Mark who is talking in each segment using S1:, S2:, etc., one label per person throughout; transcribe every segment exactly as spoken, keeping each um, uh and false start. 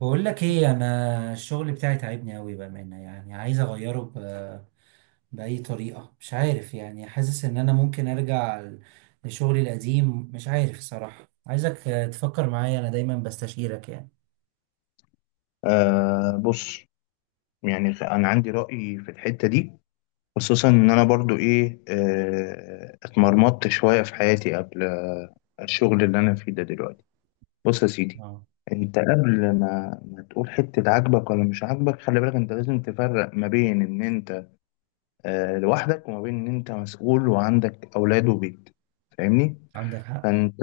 S1: بقول لك ايه؟ انا الشغل بتاعي تعبني قوي بامانه، يعني عايز اغيره ب... باي طريقه. مش عارف، يعني حاسس ان انا ممكن ارجع ل- لشغلي القديم. مش عارف الصراحه. عايزك آه، تفكر معايا، انا دايما بستشيرك يعني.
S2: آه، بص. يعني خ- انا عندي رأي في الحتة دي، خصوصا ان انا برضو ايه آه اتمرمطت شوية في حياتي قبل آه، الشغل اللي انا فيه ده دلوقتي. بص يا سيدي،
S1: اه.
S2: انت قبل ما ما تقول حتة عاجبك ولا مش عاجبك، خلي بالك انت لازم تفرق ما بين ان انت آه لوحدك وما بين ان انت مسؤول وعندك اولاد وبيت. فاهمني؟
S1: عندك حق.
S2: فانت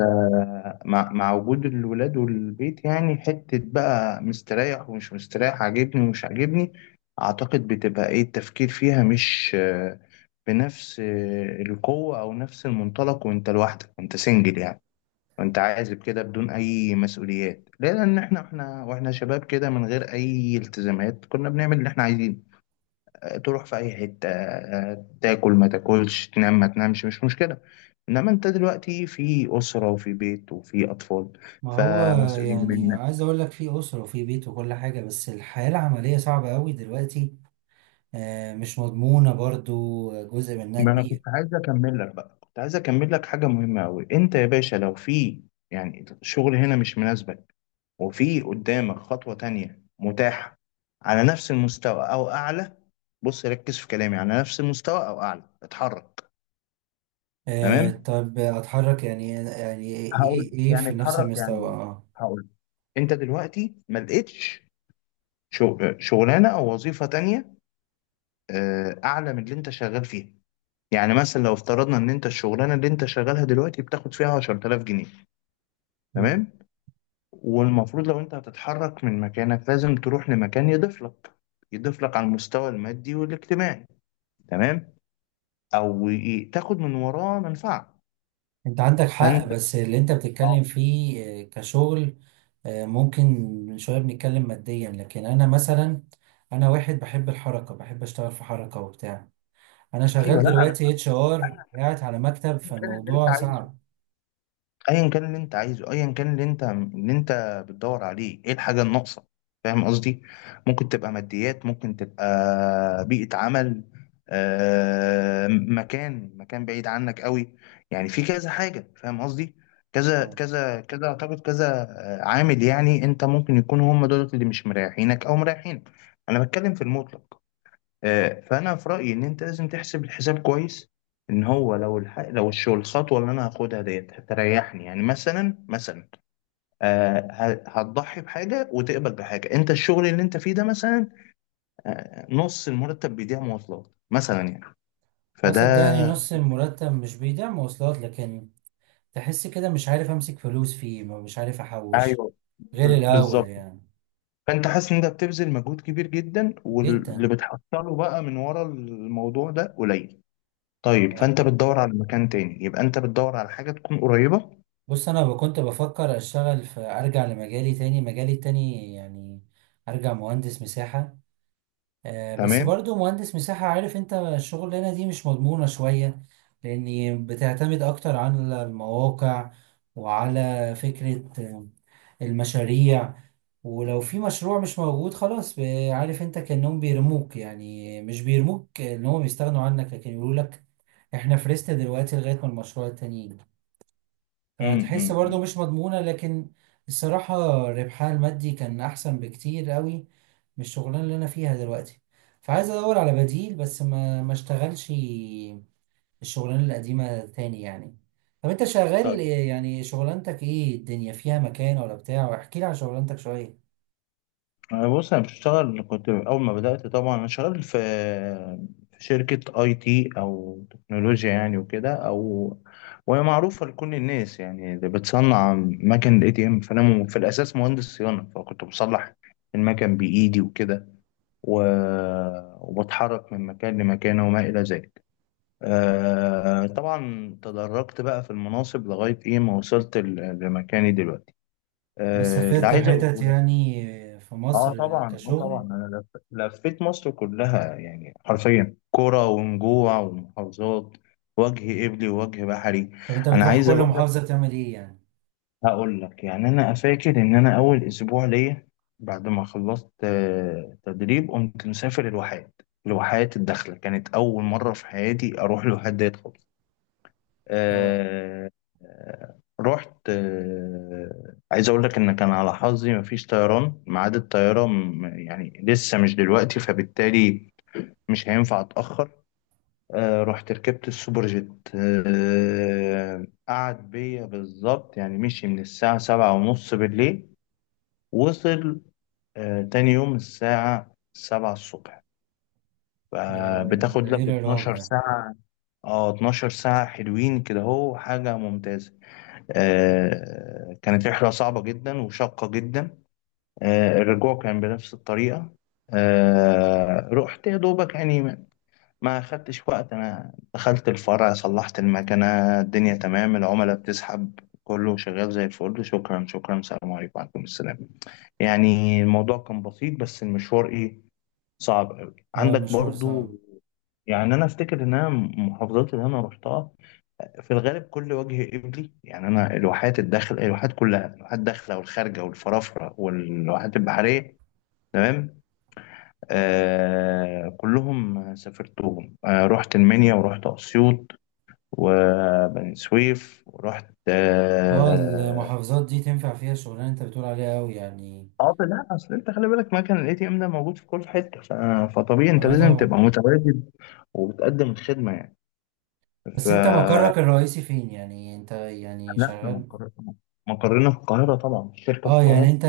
S2: مع, مع وجود الولاد والبيت، يعني حتة بقى مستريح ومش مستريح، عاجبني ومش عاجبني، اعتقد بتبقى ايه التفكير فيها مش آه، بنفس آه، القوة او نفس المنطلق وانت لوحدك وانت سنجل يعني. وانت عازب كده بدون اي مسؤوليات، لان احنا احنا واحنا شباب كده من غير اي التزامات كنا بنعمل اللي احنا عايزينه. تروح في اي حته، آه، تاكل ما تاكلش، تنام ما تنامش، مش مشكله. انما انت دلوقتي في اسره وفي بيت وفي اطفال
S1: ما هو
S2: فمسؤولين
S1: يعني
S2: منك.
S1: عايز اقول لك في اسره وفي بيت وكل حاجه، بس الحياه العمليه صعبه قوي دلوقتي، آه، مش مضمونه برضو جزء منها
S2: ما انا كنت
S1: كبير.
S2: عايز اكمل لك بقى، كنت عايز اكمل لك حاجه مهمه قوي. انت يا باشا لو في يعني شغل هنا مش مناسبك وفي قدامك خطوه تانية متاحه على نفس المستوى او اعلى. بص، ركز في كلامي، على نفس المستوى او اعلى اتحرك.
S1: آه،
S2: تمام.
S1: طب اتحرك يعني يعني ايه؟
S2: هقول
S1: ايه إيه؟
S2: يعني
S1: في نفس
S2: اتحرك
S1: المستوى؟
S2: يعني،
S1: اه.
S2: هقول انت دلوقتي ما لقيتش شو- شغلانه او وظيفه تانية آه، اعلى من اللي انت شغال فيها. يعني مثلا لو افترضنا ان انت الشغلانه اللي انت شغالها دلوقتي بتاخد فيها عشرة آلاف جنيه، تمام، والمفروض لو انت هتتحرك من مكانك لازم تروح لمكان يضيف لك، يضيف لك على المستوى المادي والاجتماعي. تمام. او ي- تاخد من وراه منفعه.
S1: انت عندك حق،
S2: فانت،
S1: بس اللي انت بتتكلم فيه آه، كشغل آه، ممكن شوية. بنتكلم ماديا، لكن انا مثلا انا واحد بحب الحركة، بحب اشتغل في حركة وبتاع. انا
S2: ايوه.
S1: شغال
S2: لا انا،
S1: دلوقتي اتش ار، قاعد على مكتب
S2: المكان اللي انت
S1: فالموضوع
S2: عايزه،
S1: صعب.
S2: ايا كان اللي انت عايزه ايا كان اللي انت اللي انت بتدور عليه، ايه الحاجه الناقصه؟ فاهم قصدي؟ ممكن تبقى ماديات، ممكن تبقى بيئه عمل، آه مكان مكان بعيد عنك قوي يعني، في كذا حاجه. فاهم قصدي؟ كذا
S1: اه.
S2: كذا كذا، اعتقد كذا. آه، عامل يعني انت ممكن يكونوا هم دول اللي مش مريحينك او مريحينك. انا بتكلم في المطلق. آه، فانا في رايي ان انت لازم تحسب الحساب كويس ان هو لو الح... لو الشغل، الخطوه اللي انا هاخدها ديت هتريحني. يعني مثلا مثلا آه ه- هتضحي بحاجه وتقبل بحاجه. انت الشغل اللي انت فيه ده مثلا، آه نص المرتب بيضيع مواصلات مثلا يعني،
S1: آه، صدقني
S2: فده.
S1: نص المرتب مش بيدعم مواصلات، لكن تحس كده مش عارف امسك فلوس فيه، مش عارف احوش
S2: ايوه،
S1: غير
S2: ب-
S1: الاول
S2: بالظبط.
S1: يعني.
S2: فانت حاسس ان انت بتبذل مجهود كبير جدا واللي
S1: جدا.
S2: بتحصله بقى من ورا الموضوع ده قليل. طيب فانت بتدور على مكان تاني، يبقى انت بتدور على حاجه تكون قريبه.
S1: بص، انا ب- كنت بفكر اشتغل في، ارجع لمجالي تاني، مجالي التاني يعني. ارجع مهندس مساحة، آه بس
S2: تمام.
S1: برضو مهندس مساحة، عارف انت الشغلانة دي مش مضمونة شوية، لاني بتعتمد اكتر على المواقع وعلى فكرة آه، المشاريع. ولو في مشروع مش موجود خلاص، ب- عارف انت كأنهم بيرموك. يعني مش بيرموك، ان هم بيستغنوا عنك، لكن يقولوا لك احنا فرست دلوقتي لغاية ما المشروع التاني يجي.
S2: امم
S1: فتحس
S2: أمم.
S1: برضو
S2: امم.
S1: مش مضمونة، لكن الصراحة ربحها المادي كان أحسن بكتير قوي من الشغلانة اللي أنا فيها دلوقتي. فعايز أدور على بديل، بس ما ما اشتغلش الشغلانة القديمة تاني يعني. طب أنت شغال إيه-
S2: طيب.
S1: يعني شغلانتك إيه؟ الدنيا فيها مكان ولا بتاع؟ واحكي لي عن شغلانتك شوية.
S2: أنا بص، انا بشتغل، كنت اول ما بدات طبعا انا شغال في في شركه اي تي او تكنولوجيا يعني وكده، او وهي معروفه لكل الناس يعني اللي بتصنع مكن الاي تي ام. فانا م- في الاساس مهندس صيانه، فكنت بصلح المكن بايدي وكده و... وبتحرك من مكان لمكان وما الى ذلك. آه طبعا تدرجت بقى في المناصب لغايه ايه ما وصلت ل- لمكاني دلوقتي.
S1: بس
S2: آه، اللي
S1: سافرت
S2: عايز
S1: حتت
S2: اقوله،
S1: يعني في
S2: اه
S1: مصر
S2: طبعا، اه طبعا
S1: كشغل؟
S2: انا لف... لفيت مصر كلها يعني، حرفيا كرة ونجوع ومحافظات، وجه قبلي ووجه بحري.
S1: طب أنت
S2: انا
S1: بتروح
S2: عايز
S1: كل
S2: اقول لك
S1: محافظة بتعمل إيه يعني؟
S2: هقول لك يعني، انا فاكر ان انا اول اسبوع ليا بعد ما خلصت آه، تدريب قمت مسافر الواحات. الواحات الداخلة كانت اول مرة في حياتي اروح الواحات ديت خالص.
S1: آه.
S2: آه، آه، رحت، آه، عايز اقول لك ان كان على حظي مفيش طيران، ميعاد الطياره م- يعني لسه مش دلوقتي، فبالتالي مش هينفع اتاخر. آه، رحت ركبت السوبر جيت، آه، قعد بيا بالظبط يعني، مشي من الساعه سبعة ونص بالليل، وصل آه، تاني يوم الساعه سبعة الصبح.
S1: ده ده
S2: فبتاخد
S1: إيه
S2: لك
S1: العراق
S2: اتناشر
S1: ده؟
S2: ساعة. اه، اتناشر ساعة حلوين كده، هو حاجة ممتازة. آه، كانت رحلة صعبة جدا وشاقة جدا. آه، الرجوع كان بنفس الطريقة. آه، رحت يا دوبك، يعني ما ما خدتش وقت. أنا دخلت الفرع صلحت المكنة، الدنيا تمام، العملاء بتسحب، كله شغال زي الفل، شكرا شكرا، السلام عليكم، وعليكم السلام. يعني الموضوع كان بسيط، بس المشوار إيه، صعب أوي
S1: آه
S2: عندك
S1: المشوار
S2: برضو.
S1: صعب.
S2: يعني أنا أفتكر إن أنا المحافظات اللي أنا رحتها في الغالب كل وجه قبلي يعني، انا الواحات الداخل الواحات كلها، الواحات الداخله والخارجه والفرافره والواحات البحريه. تمام. آه كلهم سافرتهم، آه رحت المنيا ورحت اسيوط وبني سويف ورحت
S1: اه
S2: اه.
S1: المحافظات دي تنفع فيها الشغلانة انت بتقول عليها قوي يعني؟
S2: آه، لا اصل انت خلي بالك مكان الاي تي ام ده موجود في كل حته، ف- فطبيعي انت
S1: اه
S2: لازم
S1: طبعا.
S2: تبقى متواجد وبتقدم الخدمه يعني. ف
S1: بس انت مقرك الرئيسي فين؟ يعني انت يعني
S2: لا احنا
S1: شغال.
S2: مقر- مقرنا في القاهره طبعا، الشركه في
S1: اه يعني
S2: القاهره.
S1: انت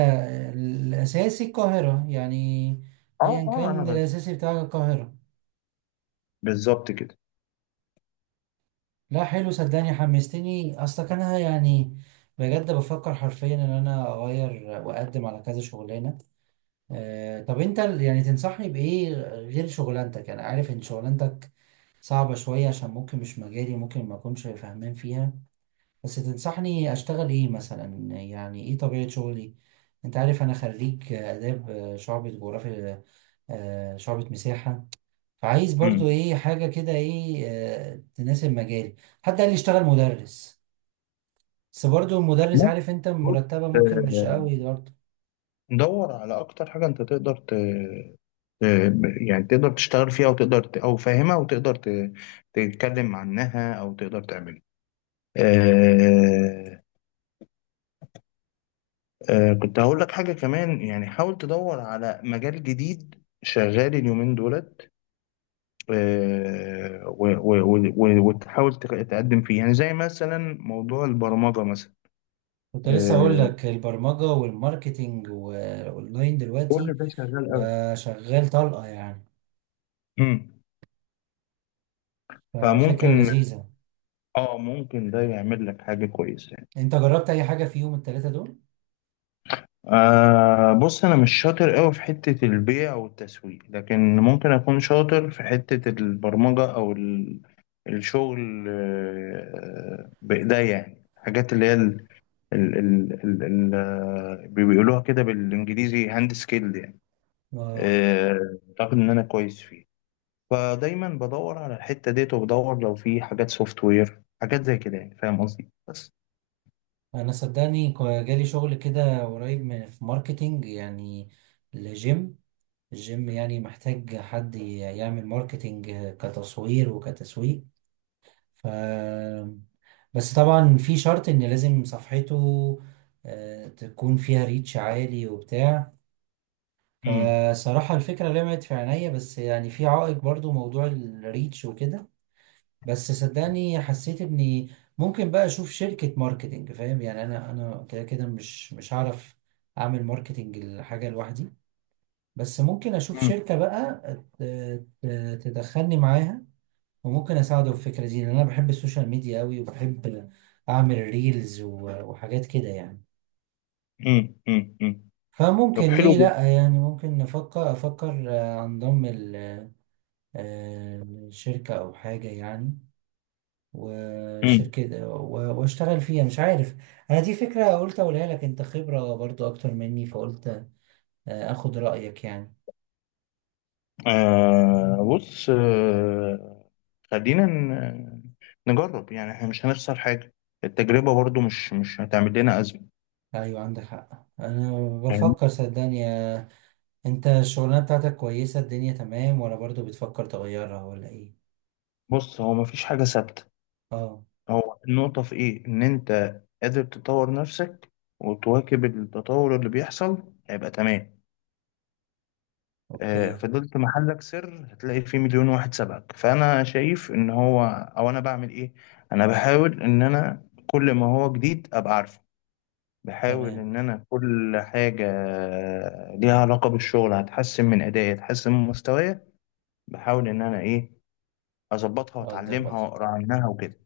S1: الاساسي القاهرة يعني؟
S2: اه،
S1: ايا
S2: اه،
S1: كان
S2: انا
S1: الاساسي بتاعك القاهرة.
S2: بالظبط كده.
S1: لا حلو، صدقني حمستني اصلا. كان أنا يعني بجد بفكر حرفيا ان انا اغير واقدم على كذا شغلانة. آه طب انت يعني تنصحني بايه غير شغلانتك؟ انا عارف ان شغلانتك صعبة شوية، عشان ممكن مش مجالي، ممكن ما اكونش فاهمان فيها، بس تنصحني اشتغل ايه مثلا؟ يعني ايه طبيعة شغلي؟ انت عارف انا خريج اداب شعبة جغرافيا آه، شعبة مساحة. فعايز برضو
S2: امم
S1: ايه حاجة كده ايه آه، تناسب مجالي. حد قال لي اشتغل مدرس، بس برضو المدرس
S2: ممكن.
S1: عارف انت
S2: بص،
S1: مرتبة ممكن مش
S2: آه،
S1: قوي برضو.
S2: دور على اكتر حاجه انت تقدر ت... ت- يعني تقدر تشتغل فيها، وتقدر ت... او فاهمها، وتقدر ت... تتكلم عنها او تقدر تعملها. آه... آه... كنت هقول لك حاجه كمان يعني، حاول تدور على مجال جديد شغال اليومين دولت، آه... و... و... و... و- وتحاول تق- تقدم فيه يعني، زي مثلا موضوع البرمجه مثلا.
S1: كنت لسه اقول
S2: آه...
S1: لك البرمجة والماركتينج والاونلاين دلوقتي
S2: كل ده شغال قوي.
S1: بقى شغال طلقة يعني.
S2: مم.
S1: ففكرة
S2: فممكن
S1: لذيذة.
S2: اه ممكن ده يعمل لك حاجة كويسة يعني.
S1: انت جربت اي حاجة في يوم التلاتة دول؟
S2: آه بص، انا مش شاطر قوي في حتة البيع او التسويق، لكن ممكن اكون شاطر في حتة البرمجة او ال- الشغل آه بايديا يعني، حاجات اللي هي ال ال ال ال ال آه، بيقولوها كده بالانجليزي هاند سكيل يعني.
S1: اه.
S2: آه، اعتقد ان انا كويس فيه. فدايما بدور على الحتة ديت، وبدور لو في حاجات سوفت وير حاجات زي كده يعني، فاهم قصدي؟ بس
S1: انا صدقني كو- جالي شغل كده قريب من في ماركتينج يعني لجيم. الجيم يعني محتاج حد ي- يعمل ماركتينج كتصوير وكتسويق. ف، بس طبعا في شرط ان لازم صفحته آه، تكون فيها ريتش عالي وبتاع. فصراحة الفكرة لمعت في عينيا، بس يعني في عائق برضو موضوع الريتش وكده. بس صدقني حسيت اني ممكن بقى اشوف شركة ماركتينج. فاهم يعني انا انا كده كده مش مش هعرف اعمل ماركتينج الحاجة لوحدي. بس ممكن اشوف
S2: مم.
S1: شركة بقى ت- ت- تدخلني معاها، وممكن اساعده في الفكرة دي. لان انا بحب السوشيال ميديا قوي، وبحب اعمل ريلز و- وحاجات كده يعني.
S2: مم. مم. مم.
S1: فممكن
S2: طب حلو
S1: ليه
S2: جدا.
S1: لا؟ يعني ممكن نفكر افكر آه، انضم ال- آه، لشركة او حاجة يعني.
S2: مم.
S1: وشركة و- واشتغل فيها مش عارف. انا دي فكرة قلت اقولها لك، انت خبرة برضو اكتر مني، فقلت آه، اخد رأيك يعني.
S2: آه بص، آه خلينا ن- نجرب يعني، احنا مش هنخسر حاجة، التجربة برضو مش مش هتعمل لنا أزمة
S1: ايوه عندك حق. انا
S2: يعني.
S1: بفكر صدقني آه، انت الشغلانة بتاعتك كويسة الدنيا تمام، ولا برضو بتفكر تغيرها ولا ايه؟
S2: بص هو مفيش حاجة ثابتة،
S1: اه
S2: هو النقطة في إيه؟ إن أنت قادر تطور نفسك وتواكب التطور اللي بيحصل هيبقى تمام. آه
S1: اوكي
S2: فضلت محلك سر هتلاقي فيه مليون واحد سبقك. فأنا شايف إن هو، أو أنا بعمل إيه، أنا بحاول إن أنا كل ما هو جديد أبقى عارفه. بحاول
S1: تمام.
S2: إن أنا كل حاجة ليها علاقة بالشغل هتحسن من أدائي هتحسن من مستواي. بحاول إن أنا إيه، أظبطها
S1: اه
S2: وأتعلمها
S1: اتظبط.
S2: وأقرأ عنها وكده.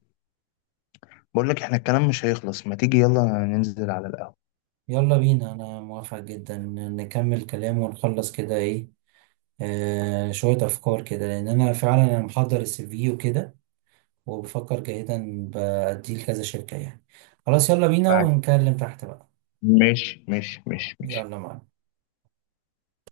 S2: بقول لك إحنا الكلام مش هيخلص، ما تيجي يلا ننزل على القهوة.
S1: يلا بينا، انا موافق جدا. نكمل كلام ونخلص كده ايه آه شوية افكار كده. لان انا فعلا انا محضر السي في وكده، وبفكر جاهدا بأديه لكذا شركة يعني. خلاص يلا بينا
S2: تعال.
S1: ونكلم تحت بقى.
S2: ماشي ماشي ماشي ماشي.
S1: يلا معاك.